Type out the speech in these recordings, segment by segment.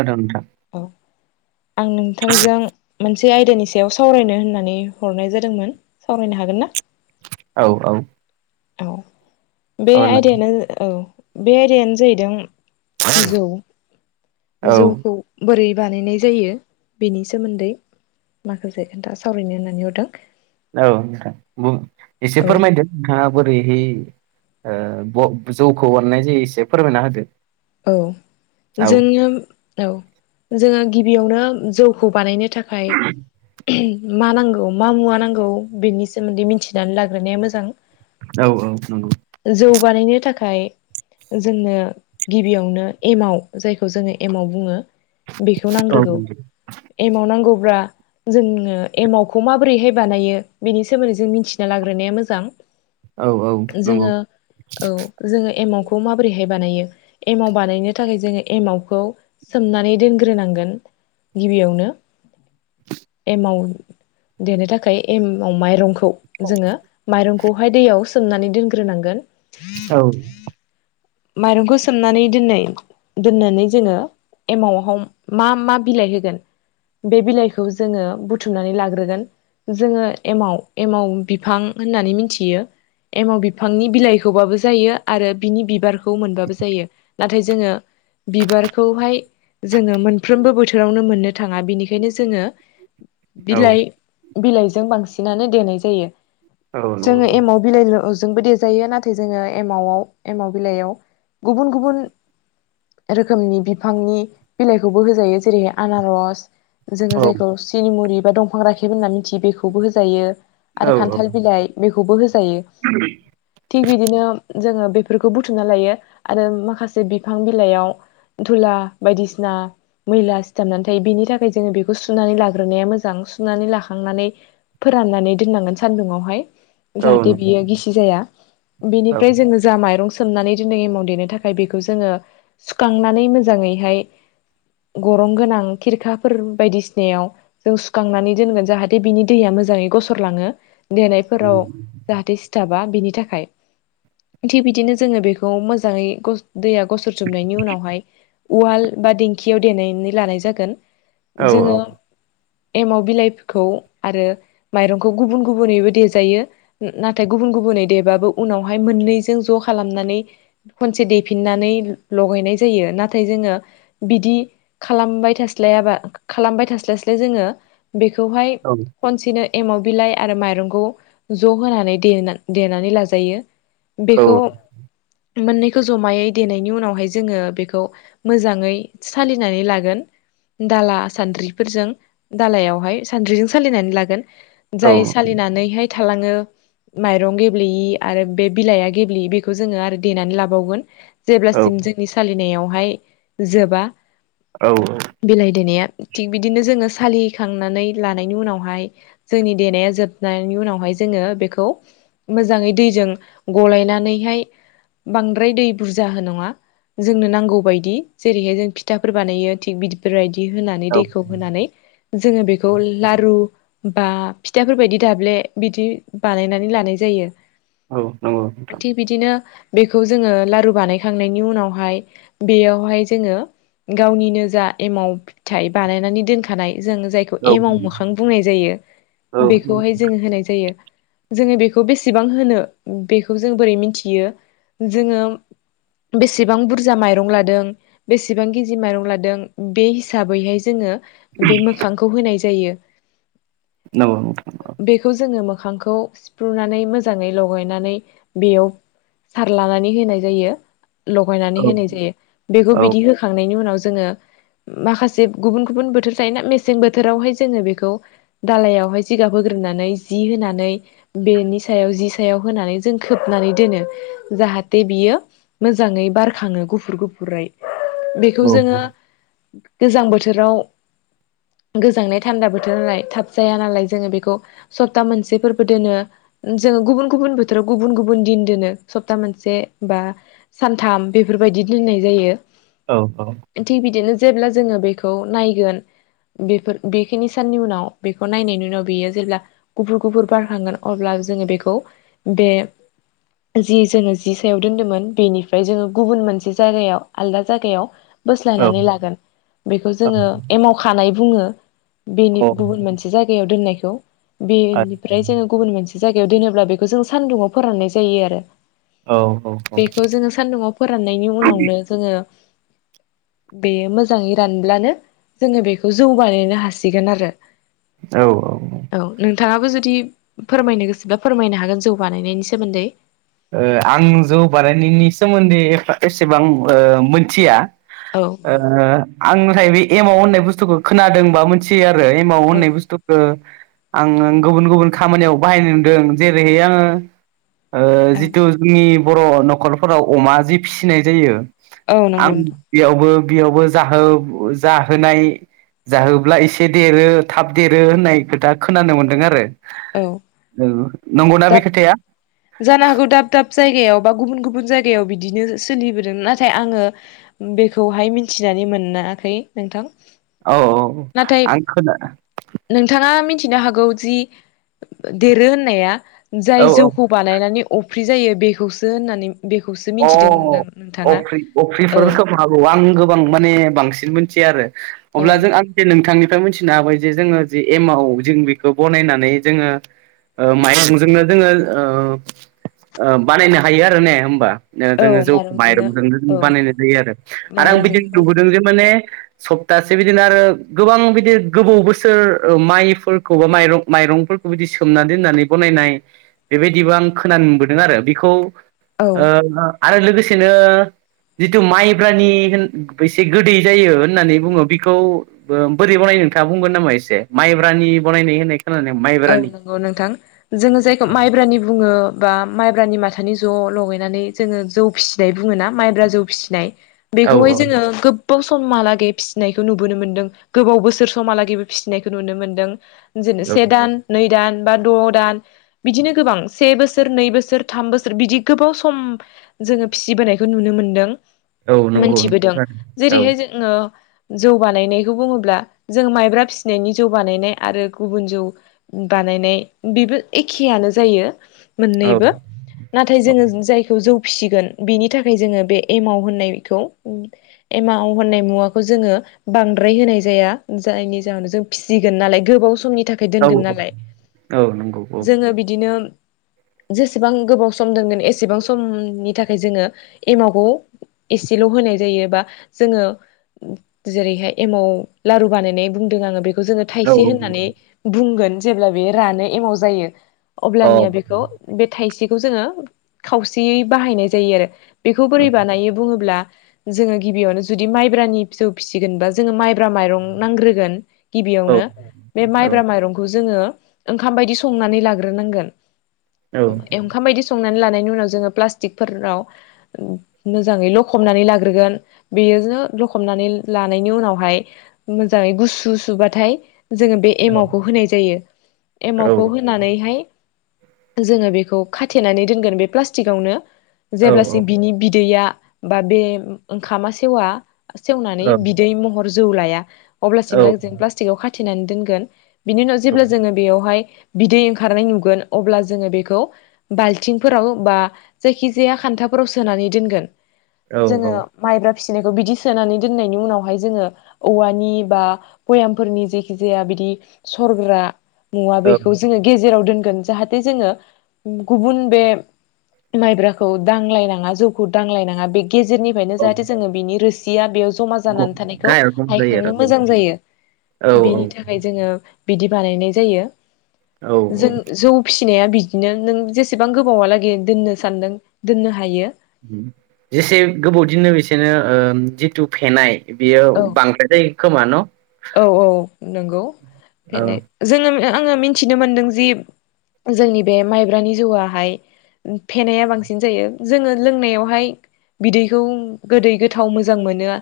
आदथा नोथां औ आं नोंथांजों मोनसे आयदानि सायाव सावरायनो होननानै हरनाय जादोंमोन सावरायनो हागोन ना औ औ। औ बे सावरायनो आयदायानो औ बे आयदायानो जाहैदों जौ औ औ जौखौ बोरै बानायनाय जायो बेनि सोमोन्दै माखासे खोन्था सावरायनो होननानै हरदों औ नोंथां एसे औ फोरमायदों नोंथाङा बोरैहै ओ ब जौखौ बानायनाय जायो एसे फोरमायना होदो औ जोङो औ जोङो गिबियावनो जौखौ बानायनो थाखाय मा नांगौ मा मुवा नांगौ बेनि सोमोन्दै मिथिनानै लाग्रोनाया मोजां औ औ नंगौ जौ बानायनो थाखाय जोंनो गिबियावनो एमाव जायखौ जोङो एमाव बुङो । बेखौ औ नांग्रोगौ एमाव नांगौब्ला जोङो एमावखौ माबोरैहाय बानायो बेनि सोमोन्दै जों मिथिना लाग्रोनाया मोजां । औ औ नंगौ जोङो औ जोङो एमावखौ माबोरैहाय बानायो? एमाव बानायनो थाखाय जोङो एमावखौ सोमनानै दोनग्रोनांगोन । गिबियावनो एमाव देनो थाखाय एमाव माइरंखो जोङो माइरंखौहाय दैयाव सोमनानै दोनग्रोनांगोन । औ । माइरंखौ सोमनानै दोन्नै दोननानै जोङो एमावआव हम मा - मा बिलाइ होगोन? बे बिलाइखौ जोङो बुथुमनानै लाग्रोगोन । जोङो एमाव - एमाव बिफां होननानै मिथियो । एमाव बिफांनि बिलाइखौबाबो जायो आरो बिनि बिबारख खौ मोनबाबो जायो नाथाय जोङो बिबारखौहाय जोङो मोनफ्रोमबो बोथोरावनो मोननो थाङा बिनिखायनो जोङो बिलाइ बिलाइजों बांसिनानो देनाय जायो औ जोङो नंगौ एमाव बिलाइनो ओज जोंबो देजायो नाथाय जोङो एमावआव एमाव बिलाइयाव गुबुन-गुबुन जो रोखोमनि बिफांनि बिलाइखौबो होजायो। जेरै - आनारस, जोङो औ जायखौ सिनिमुरि बा दंफां राखेब होनना मिथियो बेखौबो होजायो। औ आरो औ औ खान्थाल बिलाइ बेखौबो होजायो। थिग बिदिनो जोङो बेफोरखौ बुथुमना लायो आरो माखासे बिफां बिलाइयाव धुला बायदिसिना मैला सिथाबनानै थायो बेनि थाखाय जों बेखौ सुनानै लाग्रोनाया मोजां। सुनानै लाखांनानै फोराननानै दोननांगोन सान्दुंङावहाय। औ औ औ जाहाथे बियो गिसि जाया। औ बेनिफ्राय जोङो जा माइरं सोमनानै दिनो एमाव देनो थाखाय बेखौ जोङो सुखांनानै मोजाङैहाय गरं गोनां खिरखाफोर बायदिसिनायाव जों सुखांनानै दोनगोन जाहाथे बिनि दैया मोजाङै गसरलाङो। देनायफोराव जाहाथे सिथाबा बिनि थाखाय थि बिदिनो जोङो बेख खौ मोजाङै गस दैया गसरजोबनायनि उनावहाय उवाल बा दिंखियाव देनानै लानाय जागोन जोङो एमाव बिलाइखौ आरो माइरंखौ गुबुन-गुबुनैबो देजायो नाथाय गुबुन-गुबुन गुबुनै देबाबो उनावहाय मोननैजों ज' खालामनानै खनसे दैफिननानै लगायनाय जायो नाथाय जोङो बिदि खालामबाय था थास्लायाबा खालामबाय थास्लायस्लाय जोङो बेखौहाय खनसेनो एमाव बिलाइ आरो माइरंखौ ज' होनानै देना-देनानै लाजायो । बेखौ मोननैखौ ज'मायै देनायनि उनावहाय जोङो बेखौ मोजाङै सालिनानै लागोन। दाला सान्द्रिफोरजों दालायावहाय सान्द्रिजों सालिनानै लागोन। जाय सालिनानैहाय थालाङो माइरं गेब्लेयि आरो बे बिलाइआ गेब्लेयि बेखौ जोङो आरो देनानै लाबावगोन जेब्लासिम जोंनि सालिनायावहाय जोबा बिलाइ देनाया थिग बिदिनो जोङो सालिखांनानै लानायनि उनावहाय जोंनि देनाया जोबनायनि उनावहाय जोङो बेखौ मोजाङै दैजों गलायनानैहाय बांद्राय दै बुरजा हो नङा। जोंनो नांगौ बायदि जेरैहाय जों फिथाफोर बानायो थिग बिदिफोरबायदि होनानै दैखौ होनानै जोङो बेखौ लारु बा फिथाफोरबायदि दाब्ले बिदि बानायनानै लानाय जायो। नंगौ नोंथां [inaudible] थिग बिदिनो बेखौ जोङो लारु बानायखांनायनि उनावहाय बेयावहाय जोङो गावनि निजा एमाव फिथाइ बानायनानै दोनखानाय जों जायखौ औ एमाव मोखां बुंनाय जायो औ बेखौहाय जोङो होनाय जायो। जोङो बेखौ बेसेबां होनो बेखौ जों बोरै मिथियो जोङो बेसेबां बुरजा माइरं लादों बेसेबां खिजि माइरं लादों बे हिसाबैहाय जोङो बे मोखांखौ होनाय जायो। नौ नंगौ। मोगांखौ सिफ्रुनानै मोजांङै लगायनानै बेयाव सारलानानै होनाय जायो औ लगायनानै होनाय जायो बेखौ औ बिदि होखांनायनि उनाव ज जोङो माखासे गुबुन गुबुन बोथोर थायोना मेसें बोथोरावहाय जोङो बेखौ दालाइयावहाय जिगाब होगो नानै जि होनानै बेनि सायाव जि सायाव होनानै जों खोबनानै दोनो। जाहाथे बियो मोजाङै बारखाङो गुफुर गुफुरै। बेखौ जोङो गोजां बोथोराव गोजांनाय थान्दा बोथोरालाय थाब जाया नालाय जोङो बेखौ सप्ता मोनसेफोरबो दोनो। जोङो गुबुन गुबुन बोथोराव गुबुन गुबुन दिन दोनो। सप्ता मोनसे बा सानथाम बेफोरबायदि दोननाय जायो। औ-औ थिग बिदिनो जेब्ला जोङो बेखौ नायगोन। बेफोर बेखिनि साननि उनाव बेखौ नायनायनि उनाव बेयो जेब्ला गुफुर गुफुर बारखांगोन अब्ला जोङो बेखौ बे जि जोङो जि सायाव दोनदोंमोन बेनिफ्राय जोङो गुबुन मोनसे जायगायाव आलदा जायगायाव बोस्लायनानै लागोन बेखौ जोङो एमाव खानाय बुङो। औ बेनि गुबुन मोनसे जायगायाव दोननायखौ औ बेनिफ्राय जोङो गुबुन मोनसे जायगायाव दोनोब्ला बेखौ जों सान्दुुंआव फोराननाय जायो आरो। औ बेखौ जोङो सानदुंआव फोराननायनि उनावनो जोङो बेयो मोजाङै रानब्लानो जोङो बेखौ जौ, बानायनो हासिगोन आरो। औ-औ-औ औ नोंथाङाबो जुदि फोरमायनो गोसोबा फोरमायनो हागोन जौ बानायनायनि सोमोन्दै। ओ आं जौ बानायनायनि सोमोन्दै एफा एसेबां ओ मिनथिया। औ ओ आंनिफ्राय बे एमाव होननाय बुस्थुखौ खोनादोंबा मानसिया आरो एमाव औ होन्नाय बुस्थुखो आं आं गुबुन गुबुन खामानियाव बाहायनाय नुदों जेरैहाय आङो ओ औ जिथु जोंनि बर' न'खरफोराव अमा जि फिसिनाय जायो। औ आं नंगौ नोंथां बेयावबो बेयावबो जाहो जाहोनाय- जाहोब्ला एसे देरो थाब देरो होननाय खोथा खोनानो मोन्दों आरो। औ औ नंगौना दा बे खोथाया? जानो हागौ दाब दाब जायगायाव बा गुबुन गुबुन जायगायाव बिदिनो सोलिबोदों नाथाय आङो बेखौहाय मिथि मिथिनानै मोनाखै नोंथां। औ नाथाय आं खोना नोंथाङा मि थिनो हागौदि देरो होननाया जाय औ जौखौ बानायनानै अफ्रि जायो बेखौसो होननानै बेखौसो अ मिथिदों होनदों नोंथाङा अफ्रि औ अफ्रिफोर खोम हागौ आं गोबां माने बांसिन मोनथिया आरो औ अब्ला जों आं जे नोंथांनि फ्राय मिथिनो हाबाय जे जोङो जे एमाव जों बेखौ बनायनानै जोङो माइरंजोंनो जोङो ओ ओ बानायनो हायो आरो ने होमबा? ओ औ जोङो जौखौ मायरं माइरंजोंनो जोंनो औ बानायनाय जायो आरो आं माइरंजोंनो बानायनाय बिदिनो जे माने सप्तासे बिदिनो आरो गोबां बिदि गोबाव बोसोर ओ माइफोरखौ बा माइरं माइरंफोर फोरखौ बिदि सोमनानै दोननानै बनायनाय बेबायदिबो आं खोनानो मोनबोदों आरो बेखौ औ ओ आरो लोगोसेनो जिथु माइब्रानि होन एसे गोदै जायो होननानै बुङो बेखौ बो बोरै बनायो? नोंथाङा बुंगोन नामा एसे माइब्रानि बानायनाय होननाय खोनादों औ माइब्रानि नंगौ नोंथां जोङो जायखौ माइब्रानि बुङो बा माइ ब्रानि माथानि ज लगायनानै जोङो जौ फिसिनाय बुङोना माइब्रा जौ फिसिनाय औ बेखौहाय औ जोङो गोबाव समहालागै फिसिनायखौ नुबोनो मोन्दों गोबाव बोसोर समहालागैबो फिसिनायखौ नुनो मोन्दों। जोनो से दान नै दान बा द दान बिदिनो गोबां से बोसोर नै बोसोर थाम बोसोर बिदि गोबाव सम जोङो फिसिबोनायखौ नुनो मोनदों औ नंगौ मोनथिबोदों औ जेरैहाय जोङो जौ बानायनायखौ बुङोब्ला जों माइब्रा फिसिनायनि जौ बानायनाय आरो गुबुन जौ बानायनाय बेबो एखेआनो जायो। औ मोननैबो नाथाय औ जोङो जायखौ जौ फिसिगोन बेनि थाखाय जोङो बे एमाव होननायखौ एमाव होननाय मुवाखौ जोङो बांद्राय होनाय जाया जायनि जाहोनाव जों फिसिगोन नालाय गोबाव समनि थाखाय खाय दोनगोन नालाय औ नंगौ औ जोङो बिदिनो जेसेबां गोबाव सम दोनगोन एसेबां समनि थाखाय जोङो एमावखौ एसेल होनाय जायोबा जोङो जेरैहाय एमाव लारु बानायनाय बुंदों आङो बेखौ जोङो औ थाइसे होननानै बुंगोन जेब्ला बे रानो एमाव जायो अ औ अब्लानिया बेखौ बे थाइसेखौ जोङो खावसेयै बाहायनाय जायो आरो बेखौ बोरै बानायो बुङोब्ला जोङो गिबियावनो जुदि माइब्रानि फिसौ फिसिगोनबा जोङो माइ माइब्रा माइरं नांग्रोगोन औ गिबियावनो बे माइब्रा माइरंखौ जोङो ओंखाम बायदि संनानै लाग्रोनांगोन ओंखाम बायदि सं संनानै लानायनि उनाव जोङो प्लासटिक फोराव मोजाङै लखबनानै लाग्रोगोन बेयो बिदिनो लखबनानै लानायनि उनावहाय मोजाङै गुसु सुबाथाय जोङो बे एमावखौ होनाय जायो एमावखौ होनानैहाय जोङो बेखौ खाथेनानै दोनगोन बे प्लास्टिकावनो जेब्लासि बिनि बिदैया बा बे ओंखामा सेवा सेवनानै बिदै महर जौ लाया अब्लासिमलागै जों प्लास्टिकाव खाथेनानै दोनगोन बिनि उनाव जेब्ला जोङो बेयावहाय बिदै ओंखारनाय नुगोन अब्ला जोङो बेखौ बाल्थिंफोराव बा जायखिजाया खान्था फोराव सोनानै दोनगोन औ जोङो मायब्रा फिसिनायखौ बिदि सोनानै दोननायनि उनावहाय जोङो औवानि बा बयामफोरनि जेखि जाया बिदि सरग्रा मुवा औ बेखौ जोङो गेजेराव दोनगोन गोन जाहाथे जोङो गुबुन बे माइब्राखौ दांलायनाङा जौखौ दांलायनाङा बे गेजेरनिफ्रायनो औ जाहाथे जोङो बिनि रोसिया बेयाव जमा जानानै थानायखौ गाहायाव दंजायो हायखांनो आरो मोजां जायो औ बिनि थाखाय जोङो बिदि बानायनाय जायो औ औ जों जौ फिसि फिसिनाया बिदिनो नों जेसेबां गोबावहालागै दोननो सानदों दोननो हायो जेसे गोबावदिनो बिसेनो ओ जिथु फेनाय बियो औ बांद्राय जायो खोमा न औ औ नोंगौ औ फेनाय जोङो आङो मिथिनो मोनदों जि जोंनि बे माइब्रानि जौआहाय फेनाया बांसिन जायो जोङो लोंनायावहाय बिदैखौ गोदै गोथाव मोजां मोनो आ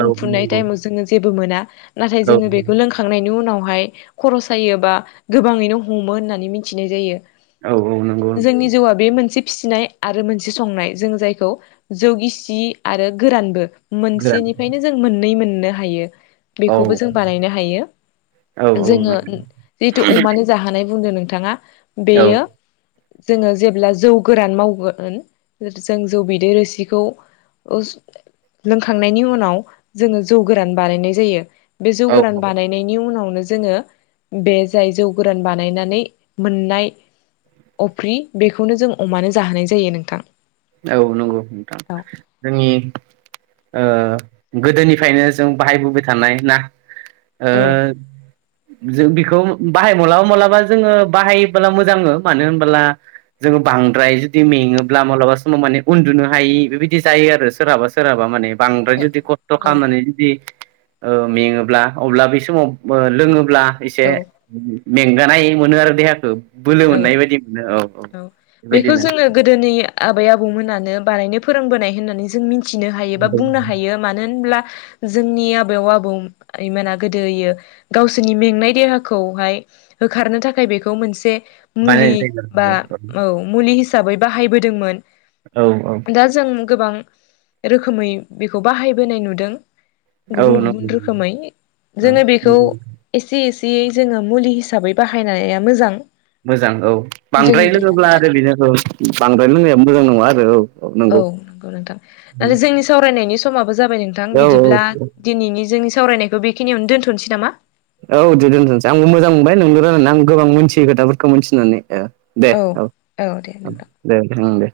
औ नंगौ टाइमाव जोङो जेबो मोना नाथाय औ जोङो बेखौ लोंखांनायनि उनाव बेहाय खर सायो बा गोबाङैनो हमो होननानै मिन्थिनाय जायो औ औ नंगौ जोंनि जिउआ बे मोनसे फिसिनाय आरो मोनसे संनाय जों जायखौ जौगिसि आरो गोरानबो गोरान मोनसेनिफ्रायनो जों मोननै मोननो हायो औ बेखौबो जों बानायनो हायो औ जोङो जितु अमानि जाहोनानाय बुंदों नों नोंथाङा बेयो जोङो जेब्ला जौ गोरान मावगोन जों जौ बिदै रोसिखौ उस लोंखांनायनि उनाव जोङो जौ गोरान बानायनाय जायो बे जौ औ गोरान बानायनायनि उनाव नो जोङो बे जाय जौ गोरान बानायनानै मोननाय अफ्रि बेखौनो जों अमानो जाहोनाय जायो नोंथां औ नंगौ नोंथां औ जोंनि ओ गोदोनिफ्रायनो जों बाहायबोबाय थानाय ना ओ औ जों बिखौ बाहाय माब्लाबा माब्लाबा जोङो बाहायोब्ला मोजाङो मानो होनबोला जोङो बांद्राय जुदि मेङोब्ला मालाबा समाव माने उन्दुनो हायि बेबायदि जायो आरो सोरहाबा सोरहाबा माने बांद्राय जुदि खस्थ' औ खालामनानै जुदि ओ मेङोब्ला अब्ला बै समाव लोङोब्ला एसे औ मेंगानाय मोनो आरो देहाखौ बोलो औ मोननाय बायदि मोनो औ बेखौ बेबायदिनो जोङो गोदोनि आबै आब आबौ मोनानो बारायनो फोरोंबोनाय होननानै जों मिथिनो हायो बा बुंनो हायो मानो होनब्ला जोंनि आबौ आबौमाना गोदोयो गावसोरनि मेंनाय देहाखौहाय होखारनो थाखाय बेखौ मोनसे मुलि बानायनाय बा जायो औ आरो मुलि हाबै हिसाबै बाहायबोदोंमोन औ औ दा जों गोबां रोखोमै बेखौ बाहायबोनाय नुदों औ गुबुन औ गुबुन नंगौ रोखोमै औ जोङो बेखौ एसे एसे जियै जोङो मुलि हिसाबै बाहायनाया मोजां मोजां औ जोंनि बांद्राय देहानि लोङोब्ला आरो थाखाय बेनि बांद्राय लोंनाया मोजां नङा आरो औ औ नंगौ नोंथां नाथाय जोंनि सावरायनायनि समाबो जाबाय नोंथां औ बिदिब्ला औ दिनैनि जोंनि सावरायनायखौ बेखिनियावनोोनथ'नोसै नामा औ दे दोनथ'सै आंबो मोजां मोनबाय नोंजों रायलायनानै आं गोबां मिथियो खोथाफोरखौ मिथिनानै दे औ दे औ नोंथां। दे दे